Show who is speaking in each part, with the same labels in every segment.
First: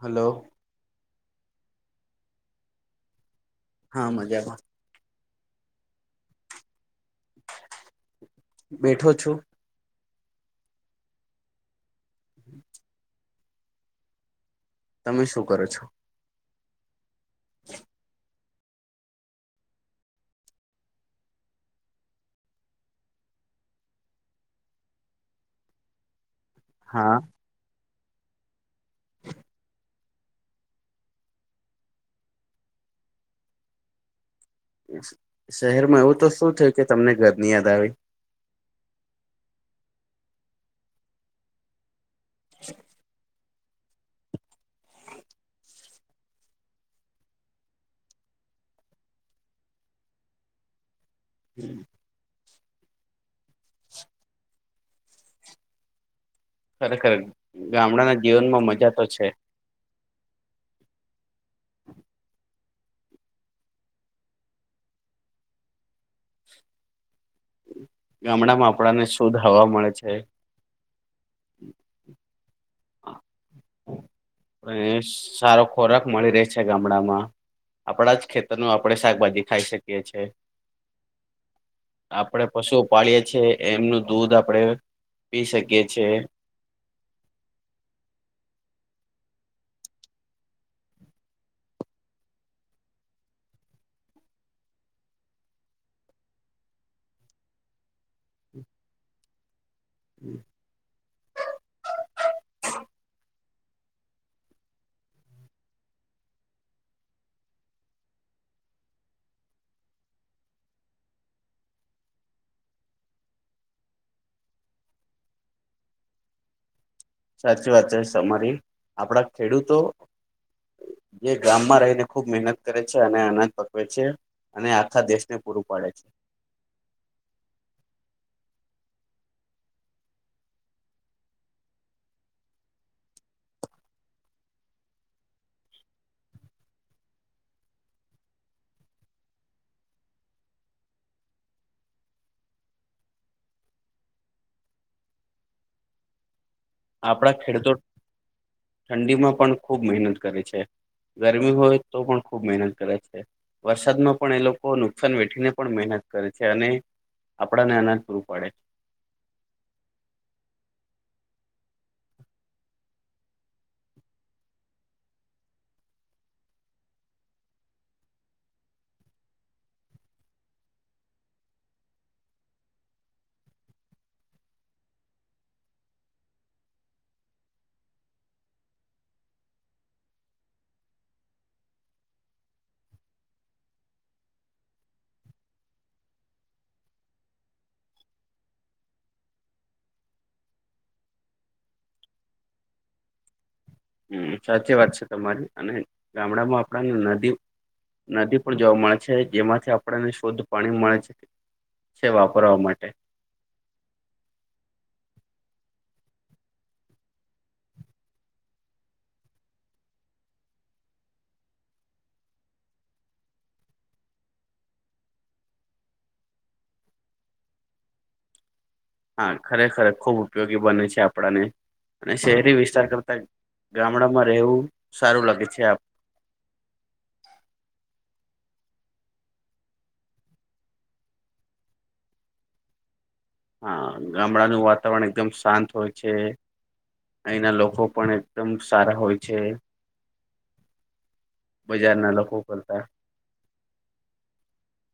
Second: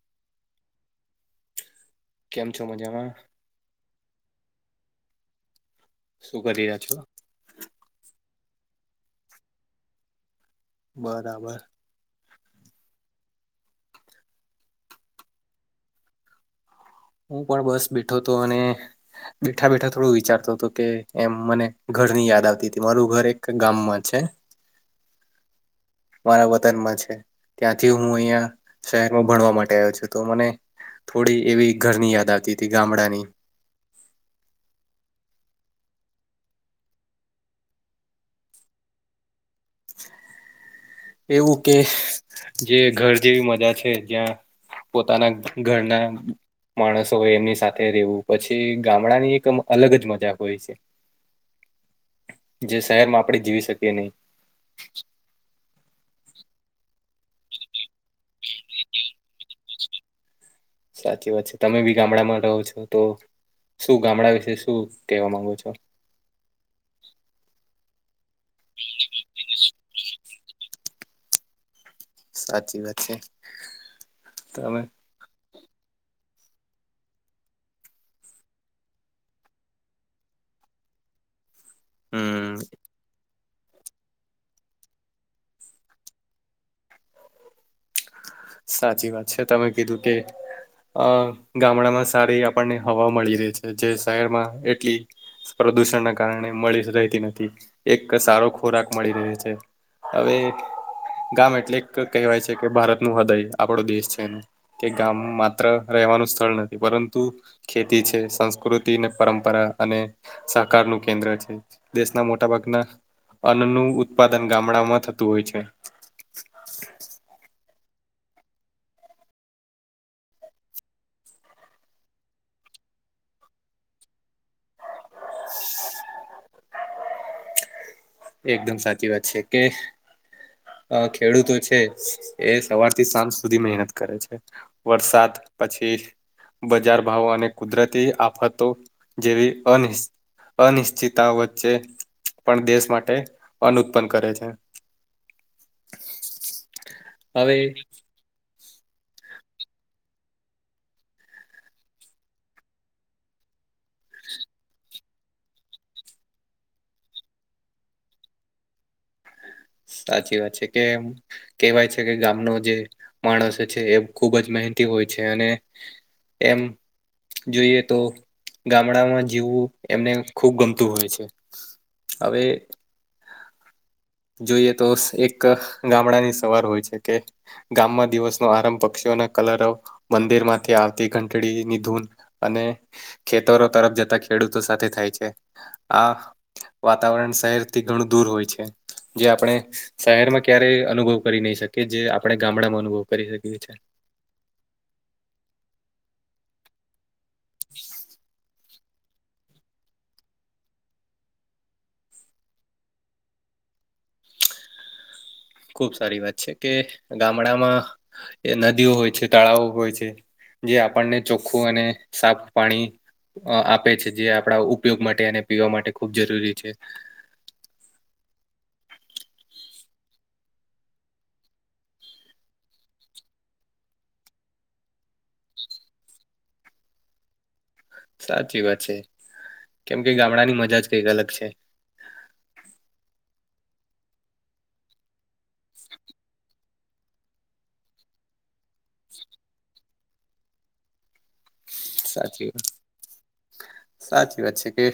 Speaker 1: Hello.
Speaker 2: કેમ છો મજામાં.
Speaker 1: હા મજામાં.
Speaker 2: શું કરીયા છો.
Speaker 1: બેઠો છું.
Speaker 2: બરાબર.
Speaker 1: [inaudible] તમે શું કરો છો?
Speaker 2: હું પણ બસ બેઠો હતો અને. બેઠા બેઠા થોડું વિચારતો હતો કે એમ મને ઘર ની યાદ આવતી હતી મારું ઘર એક ગામમાં છે.. મારા વતનમાં
Speaker 1: હા
Speaker 2: છે. ત્યાંથી હું અહિયાં શહેરમાં ભણવા માટે આવ્યો છું. તો મને. થોડી એવી ઘરની યાદ આવતી હતી ગામડાની.
Speaker 1: શહેરમાં એવું તો શું થયું કે તમને ઘરની યાદ આવે.
Speaker 2: એવું કે જે ઘર જેવી મજા છે. જ્યાં. પોતાના ઘરના. માણસો હોય એમની સાથે રહેેવું પછી ગામડા ની એક અલગ જ મજા હોય છે.
Speaker 1: હમ [inaudible]
Speaker 2: જે શહેર માં આપણે જીવી શકીએ નહીં.
Speaker 1: ખરેખર ગામડાના જીવન માં મજા તો છે.
Speaker 2: સાચી વાત છે. તમે બી ગામડામાં રહો છો. તો શું ગામડા વિશે શું કહેવા માંગો છો.
Speaker 1: ગામડા માં આપડા ને શુદ્ધ હવા મળે છે.
Speaker 2: સાચી વાત છે તમે
Speaker 1: સારો ખોરાક મળી રહે છે ગામડામાં. આપડા જ ખેતરનુ આપડે શાકભાજી ખાઈ શકીએ છે.
Speaker 2: [inaudible]
Speaker 1: આપડે પશુ પાળએ છે એમનું દૂધ આપડે પી શકીએ છે.
Speaker 2: સાચી વાત છે તમે કીધું કે. અ ગામડામાં સારી આપણને હવા મળી રહી છે જે શહેરમાં એટલી. પ્રદુષણ ના કારણે મળી જ રહેતી નથી. એક સારો ખોરાક મળી રહે છે હવે. ગામ એટલે ક કહેવાય છે કે ભારત નું હૃદય આપડો દેશ છેમ. કે ગામ માત્ર રહેવાનું સ્થળ નથી પરંતુ. ખેતી છે સંસ્કૃતિ ને પરંપરા અને. સાહકાર નું કેન્દ્ર છે દેશના મોટા ભાગના. અન્નનું ઉત્પાદન ગામડામાં થતું હોય છે.
Speaker 1: સાચી વાત છે સમારી આપડા ખેડૂતો. જે ગામમાં રહીને ખુબ મહેનત કરે છે અને આનંદ પકવે છે. અને આખા દેશને પૂરું પાડે છે.
Speaker 2: એકદમ સાચી વાત છે કે. અ ખેડૂતો છે એ સવાર થી સાંજ સુધી મહેનત કરે છે. વરસાથ પછી. બજાર ભાવ અને કુદરતી આફતો જેવી અનીસ અનિશ્ચતા વચ્ચે પણ દેશ માટે અન ઉત્પન્ન કરે છે.
Speaker 1: આપણા
Speaker 2: હવે
Speaker 1: ખેડૂતો ઠંડીમાં પણ ખૂબ મહેનત કરે છે, ગરમી હોય તો પણ ખૂબ મહેનત કરે છે. વરસાદમાં પણ એ લોકો નુકસાન વેઠીને પણ મહેનત કરે છે અને આપડા ને એનાજ પૂરું પાડે.
Speaker 2: સાચી વાત છે કેમ. કેહેવાય છે કે ગામનો જે માણસ છે એ ખુબ જ મહેનતિ હોય છે અને. એમ. જોઈએ તો ગામડામાં જીવવું એમને ખુબ ગમતું હોય છે. હવે જોઈએ તો એક ગામડા ની સવાર હોય છે કે ગામમાં દિવસનો આરંભ પક્ષીઓના કલરવ, મંદિર માંથી આવતી ઘંટડીની ધૂન અને ખેતરો તરફ જતા ખેડૂતો સાથે થાય છે. આ વાતાવરણ શહેરથી ઘણું દૂર હોય છે. જે આપણે શહેરમાં ક્યારેય અનુભવ કરી નહી શકીએ જે આપણે ગામડામાં અનુભવ કરી શકીએ છીએ.
Speaker 1: હમ્મ સાચી વાત છે તમારી અને ગામડામાં આપણાને નદી નદી પણ જોવા મળે છે જેમાંથી આપણને શુદ્ધ પાણી મળે છે વાપરવા માટે.
Speaker 2: ખુબ સારી વાત છે કે ગામડામાં નદીઓ હોય છે, તળાવો હોય છે જે આપણને ચોખ્ખું અને સાફ પાણી અ આપે છે જે આપણા ઉપયોગ માટે અને પીવા માટે ખૂબ જરૂરી છે.
Speaker 1: હા ખરેખર ખુબ ઉપયોગી બને છે આપડાને. અને શહેરી વિસ્તાર કરતા ગામડામાં રહેવું સારું લાગે છે આપ.
Speaker 2: સાચી વાત છે કેમ કે ગામડાની મજા જ કઈક અલગ છે.
Speaker 1: હા ગામડાનું વાતાવરણ એકદમ શાંત હોય છે. અહીંના લોકો પણ એકદમ સારા હોય છે.
Speaker 2: [inaudible]
Speaker 1: બજારના લોકો
Speaker 2: સાચી વાત,
Speaker 1: કરતા
Speaker 2: સાચી વાત છે કે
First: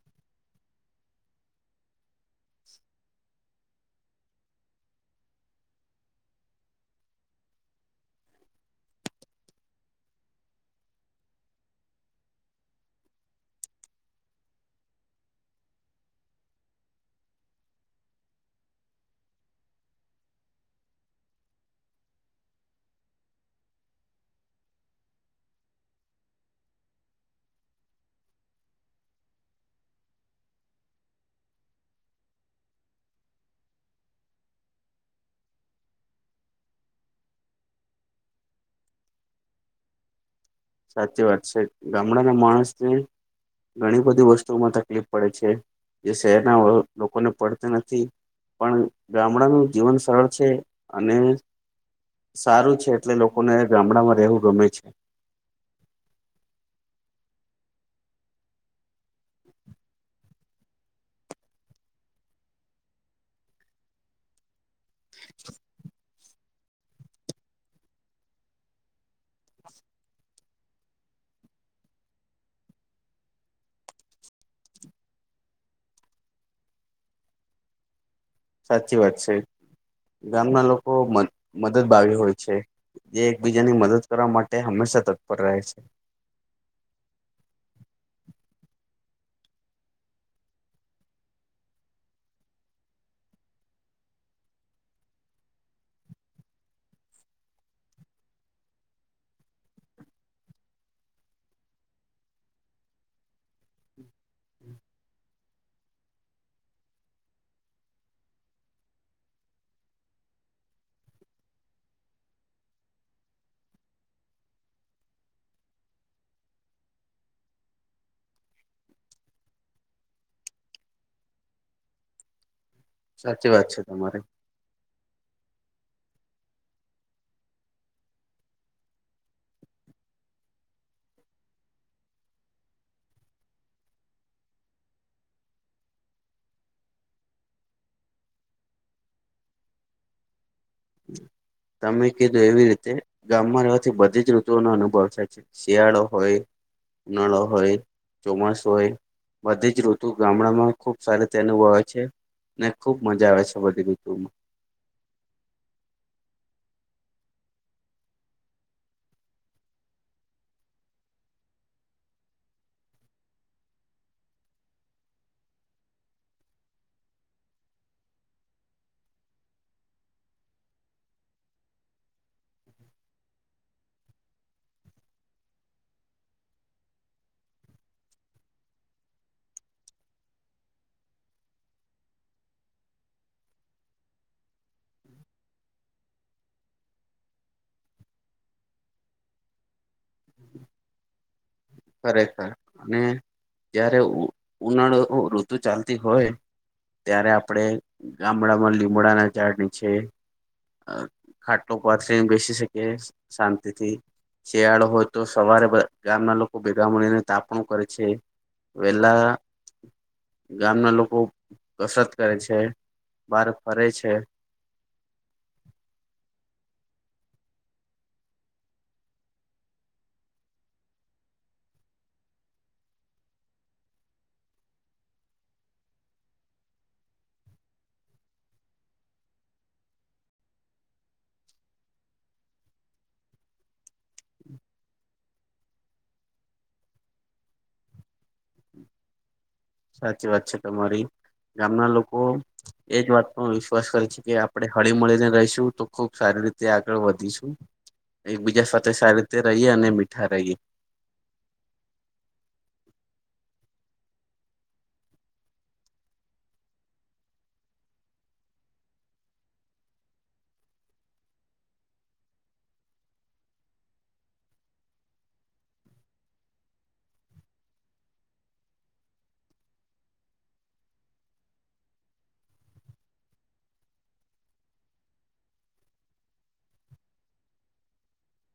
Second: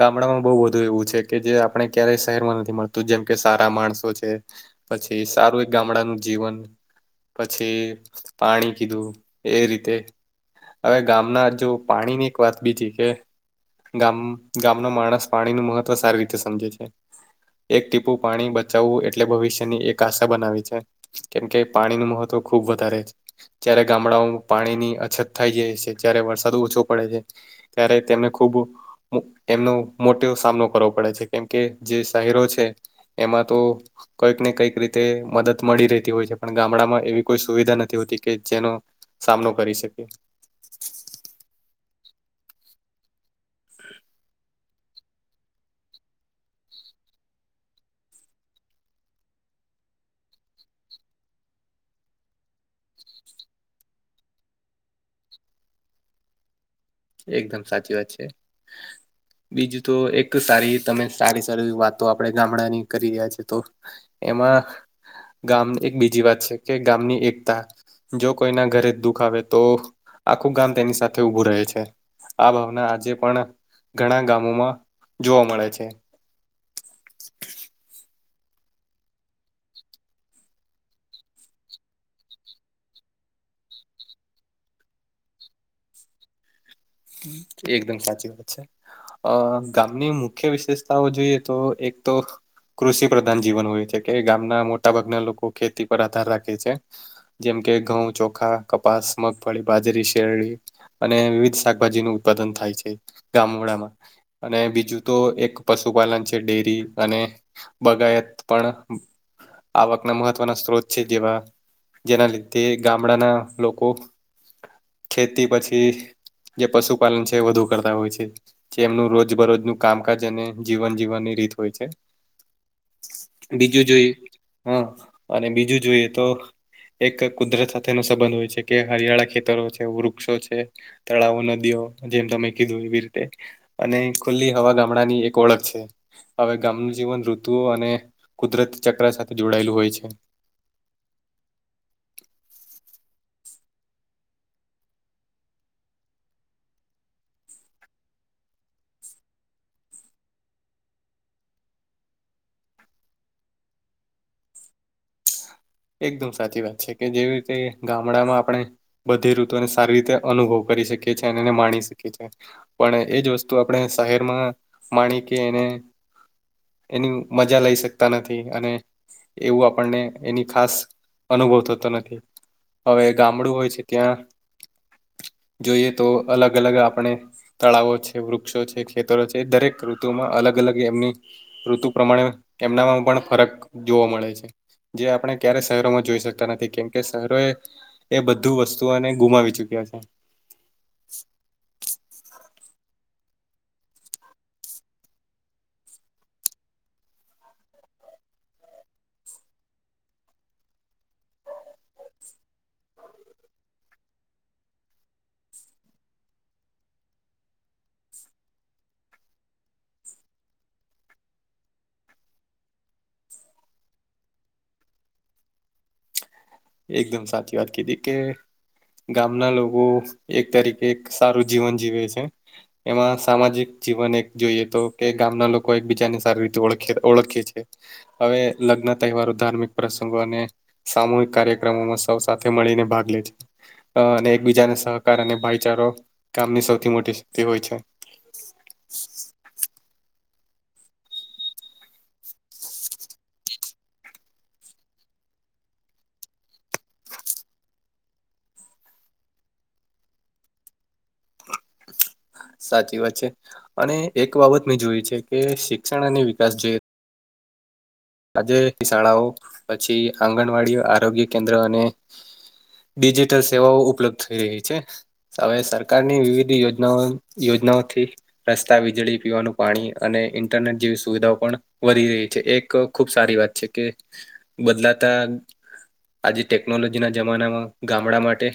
Speaker 2: ગામડાઓમ બહુ બધું એવું છે કે જે આપણે ક્યારેય શહેરમાં નથી મળતું, જેમ કે સારા માણસો છે પછી સારું એક ગામડાનું જીવન પછી પાણી કીધું એ રીતે હવે ગામના જો પાણી ની એક વાત બીજી કે ગામ ગામનો માણસ પાણી નું મહત્વ સારી રીતે સમજે છે. એક ટીપું પાણી બચાવવું એટલે ભવિષ્યની એક આશા બનાવી છે. કેમકે પાણી નું મહત્વ ખુબ વધારે છે. જ્યારે ગામડાઓમાં પાણીની અછત થાય જાય છે જ્યારે વરસાદ ઓછો પડે છે ત્યારે તેમને ખુબ એમનો મોટો એવો સામનો કરવો પડે છે કેમકે જે શહેરો છે એમાં તો કંઈક ને કંઈક રીતે મદદ મળી રહેતી હોય છે પણ ગામડામાં એવી કોઈ સુવિધા નથી હોતી કે જેનો સામનો કરી શકે.
Speaker 1: સાચી વાત છે ગામડાના માણસને ઘણી બધી વસ્તુઓમાં તકલીફ પડે છે જે શહેરના અ લોકોને પડતી નથી. પણ ગામડાનું જીવન સરળ છે અને સારું છે એટલે લોકોને ગામડામાં રહેવું ગમે છે.
Speaker 2: એકદમ સાચી વાત છે. બીજું તો એક સારી તમે સારી સારી વાતો આપડણે ગામડાની કરી રહ્યા છે તો એમાં ગામ એક બીજી વાત છે કે ગામની એકતા જો કોઈના ઘરે દુઃખ આવે તો આખું ગામ તેની સાથે ઊભું રહે છે. આ ભાવના આજે પણ ઘણા ગામોમાં જોવા મળે છે.
Speaker 1: સાચી વાત છે ગામના લોકો મદદ બાવી હોય છે. જે એકબીજાની મદદ કરવા માટે હંમેશા તત્પર રહે છે.
Speaker 2: એકદમ સાચી વાત છે. અ ગામની મુખ્ય વિશેષતાઓ જોઈએ તો એક તો. કૃષિ પ્રધાન જીવન હોય છે કે ગામના મોટા ભાગના લોકો ખેતી પર આધાર રાખે છે. જેમ કે ઘઉં ચોખા કપાસ મગફળી બાજરી શેરડી અને વિવિધ શાક ભાજી નું ઉત્પાદન થાય છે ગામોડામાં. અને બીજું તો એક પશુપાલન છે ડેરી અને બગાયત પણ આવકના મહત્વના સ્ત્રોત છે. જેવા જેના લીધે ગામડાના લોકો ખેતી પછી જે પશુપાલન છે વધુ કરતા હોય છે. જેમનું રોજ બરોજનું કામકાજ અને જીવન જીવાની રીત હોય છે.
Speaker 1: સાચી વાત છે
Speaker 2: બીજું જોઈએ
Speaker 1: તમારી
Speaker 2: હા અને બીજું જોઈએ તો. એક કુદરત સાથેનો સંબંધ હોય છે કે હરિયાળા ખેતરો છે વૃક્ષો છે. તળાવો નદીઓ જેમ તમે કીધું એવી રીતે. અને ખુલ્લી હવા ગામડા ની એક ઓળખ છે. હવે ગામનું જીવન ઋતુઓ અને કુદરતી ચક્ર સાથે જોડાયેલું હોય છે.
Speaker 1: તમે કીધું એવી રીતે ગામમાં રેવાથી બધી જ ઋતુઓનો અનુભવ થાય છે શિયાળો હોય, ઉનાળો હોય, ચોમાસ હોય. બધી જ ઋતુ ગામડામાં ખુબ સારી તે અનુભવે છે. ને ખુબ મજા આવે છે બધી ઋતુમાં.
Speaker 2: એકદમ સાચી વાત છે કે જેવી રીતે ગામડામાં આપણે. બધી ઋતુને સારી રીતે અનુભવ કરી શકીએ છીએ અને એને માણી શકીએ છે. પણ એજ વસ્તુ આપણે શહેરમાં માણી કે એને એની મજા લઈ શકતા નથી અને એવું આપણને એની. ખાસ અનુભવ થતો નથી હવે ગામડું હોય છે ત્યાં. જોઈએ તો અલગ અલગ આપણે. તળાવો છે વૃક્ષો છે ખેતરો છે દરેક ઋતુમાં અલગ અલગ એમની. ઋતુ પ્રમાણે એમનામાં પણ ફરક જોવા મળે છે જે આપણે ક્યારે શહેરોમાં જોઈ શકતા નથી કેમકે શહેરો એ બધું વસ્તુઓને ગુમાવી ચુક્યા છે
Speaker 1: ખરેખર અને જયારે ઉનાળો ઋતુ ચાલતી હોય ત્યારે આપણેે ગામડામાં લીમડાના ઝાડ નીચે ખાટલો પાથરીને બેસી શકે શાંતિથી શિયાળો હોય તો સવારે ગામના લોકો ભેગા મળીને તાપણું કરે છે વેલા ગામના લોકો કસરત કરે છે બહાર ફરે છે
Speaker 2: એકદમ સાચી વાત કીધી કે ગામના લોકો એક તરીકે સારું જીવન જીવે છે એમાં સામાજિક જીવન એક જોઈએ તો કે ગામના લોકો એકબીજાને સારી રીતે ઓખ ઓળખે છે હવે લગ્ન તહેવારો ધાર્મિક પ્રસંગો અને સામૂહિક કાર્ય કાર્યક્રમોમાં સૌ સાથે મળીને ભાગ લે છે અ અને એકબીજાને સહકાર અને ભાઈચારો કામની સૌથી મોટી શક્તિ હોય છે
Speaker 1: સાચી વાત છે તમારી ગામના લોકો એ જ વાત પર વિશ્વાસ કરે છે કે આપણે હળી મળીને રહીશું તો ખુબ સારી રીતે આગળ વધીશું એકબીજા સાથે સારી રીતે રહીએ અને મીઠા રહીએ
Speaker 2: સાચી વાત છે અને એક બાબત મેં જોઈ છે કે શિક્ષણ અને વિકાસ જે આજે શાળાઓ પછી આંગણવાડી આરોગ્ય કેન્દ્ર અને ડિજિટલ સેવાઓ ઉપલબ્ધ થઈ રહી છે હવે સરકારની વિવિધ યોજનાઓ યોજનાઓથી રસ્તા વીજળી પીવાનું પાણી અને ઇન્ટરનેટ જેવી સુવિધાઓ પણ વધી રહી છે એક ખુબ સારી વાત છે કે બદલાતા આજે ટેકનોલોજીના જમાનામાં ગામડા માટે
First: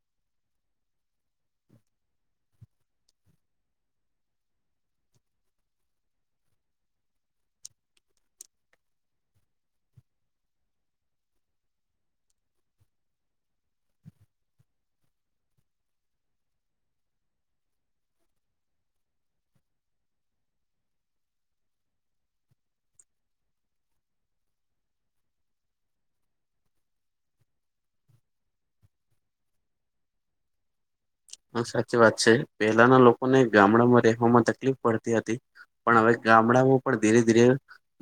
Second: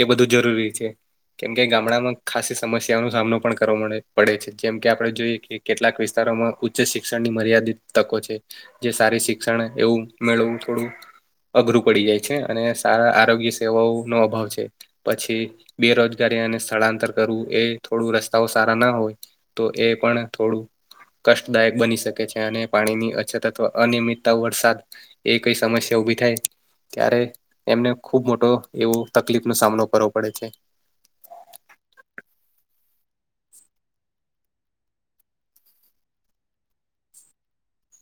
Speaker 2: એ બધું જરૂરી છે કેમ કે ગામડામાં ખાસી સમસ્યાઓ નો સામનો પણ કરવાે પડે છે જેમ કે આપણે જોઈએ કે કેટલાક વિસ્તારોમાં ઉચ્ચ શિક્ષણની મર્યાદિત તકો છે. જે સારી શિક્ષણ એવું મેળવવું થોડું અઘરું પડી જાય છે અને સારા આરોગ્ય સેવાઓ નો અભાવ છે. પછી બેરોજગારી અને સ્થળાંતર કરવું એ થોડું રસ્તાઓ સારા ના હોય તો એ પણ થોડું કષ્ટદાયક બની શકે છે અને પાણીની અછત અનિમિતતા વરસાદ એ કઈ સમસ્યા ઉભી થાય ત્યારે એમને ખુબ મોટો એવો તકલીફ નો સામનો કરવો પડે છે
Speaker 1: હા સાચી વાત છે પેલાના લોકોને ગામડામાં રહેવાવામાં તકલીફ પડતી હતી પણ હવે ગામડાઓ પણ ધીરે ધીરે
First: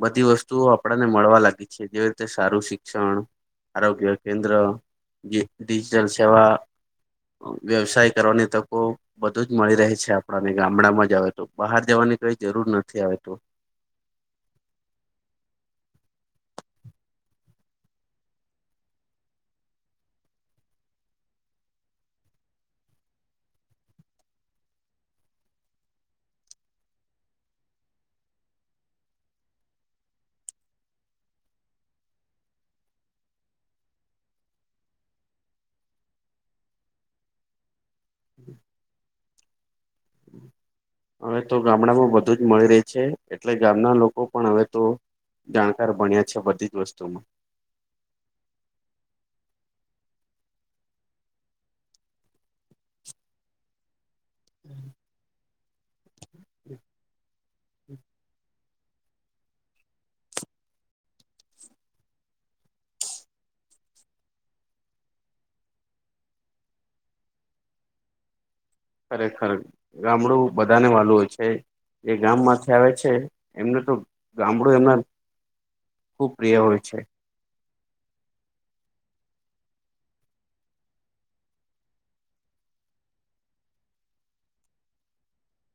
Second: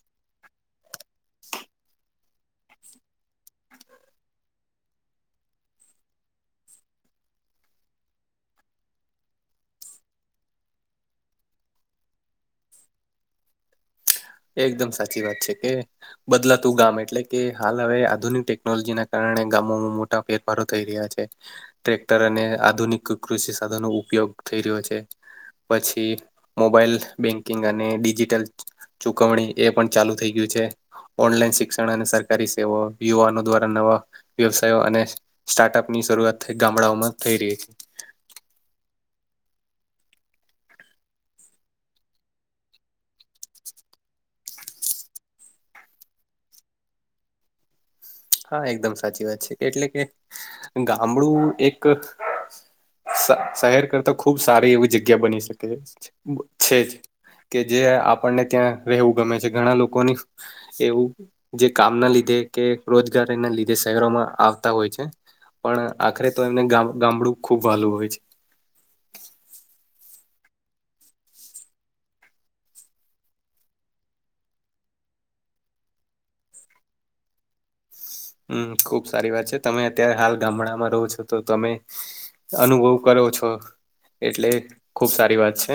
Speaker 1: બધી વસ્તુઓ આપણને મળવા લાગી છે જેવી રીતે સારું શિક્ષણ આરોગ્ય કેન્દ્ર ડિજિટલ સેવા વ્યવસાયિક કરવાની તકો બધું જ મળી રહે છે આપણાને ગામડામાં જ આવે તો બહાર જવાની કઈ જરૂર નથી હવે તો
Speaker 2: એકદમ સાચી વાત છે કે બદલાતું ગામ એટલે કે હાલ હવે આધુનિક ટેકનોલોજી ના કારણે ગામોમાં મોટા ફેર ફારો થઈ રહ્યા છે ટ્રેક્ટર અને આધુનિક કૃષિ સાધનો નો ઉપયોગ થઈ રહ્યો છે. પછી મોબાઈલ બેંકિંગ અને ડિજિટલ ચુકવણી એ પણ ચાલુ થઈ ગયું છે. ઓનલાઈન શિક્ષણ અને સરકારી સેવા યુવાનો દ્વારા નવા વ્યવસાયો અને સ્ટાર્ટઅપ ની શરૂઆત થઈ ગામડાઓમાં થઈ રહી
Speaker 1: હમ્મ.
Speaker 2: [inaudible]
Speaker 1: હવે તો ગામડામાં બધુ જ મળી રહે છે એટલે ગામના લોકો પણ હવે તો જાણકાર ભણ્યા છે બધી જ વસ્તુમાં
Speaker 2: હા એકદમ સાચી વાત છે એટલે કે ગામડું એક શહેર કરતા ખૂબ સારી એવી જગ્યા બની શકે છે જ કે જે આપણને ત્યાં રહેવું ગમે છે ઘણા લોકોની એવું જે કામ ના લીધે કે રોજગારી ના લીધે શહેરોમાં આવતા હોય છે. પણ આખરે તો એમને ગામ ગામડું ખુબ વાલું હોય છે.
Speaker 1: ખરેખર ગામડું બધાને વાલું હોય છે. એ ગામમાંથી આવે છે એમને તો ગામડું એમના ખુબ પ્રિય હોય છે.
Speaker 2: હમ્મ ખુબ સારી વાત છે તમે અત્યારે હાલ ગામડામાં રહો છો તો તમે અનુભવ કરો છો એટલે ખુબ સારી વાત છે.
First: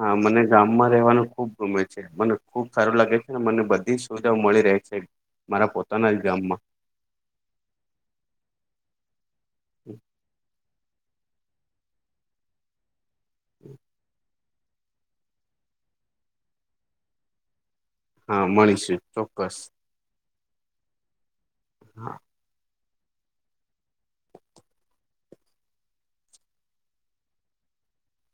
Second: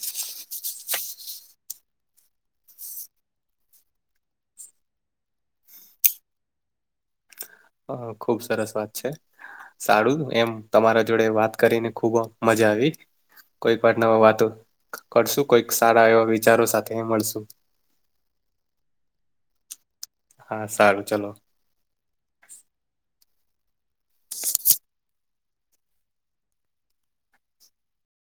Speaker 1: હા મને ગામમાં રહેવાનું ખુબ ગમે છે મને ખુબ સારું લાગે છે ને મને બધી સુવિધાઓ મળી રહે છે. મારા પોતાના જ ગામમાં
Speaker 2: હ ખુબ સરસ વાત છે સારું એમ તમારા જોડે વાત કરીને ખુબ મજા આવી કોઈક વાર નવા વાતો કરશું કોઈક સારા એવા વિચારો સાથે એ મળશું.
Speaker 1: હા મળીશું ચોક્કસ.
Speaker 2: હા સારું ચલો.
Speaker 1: હા.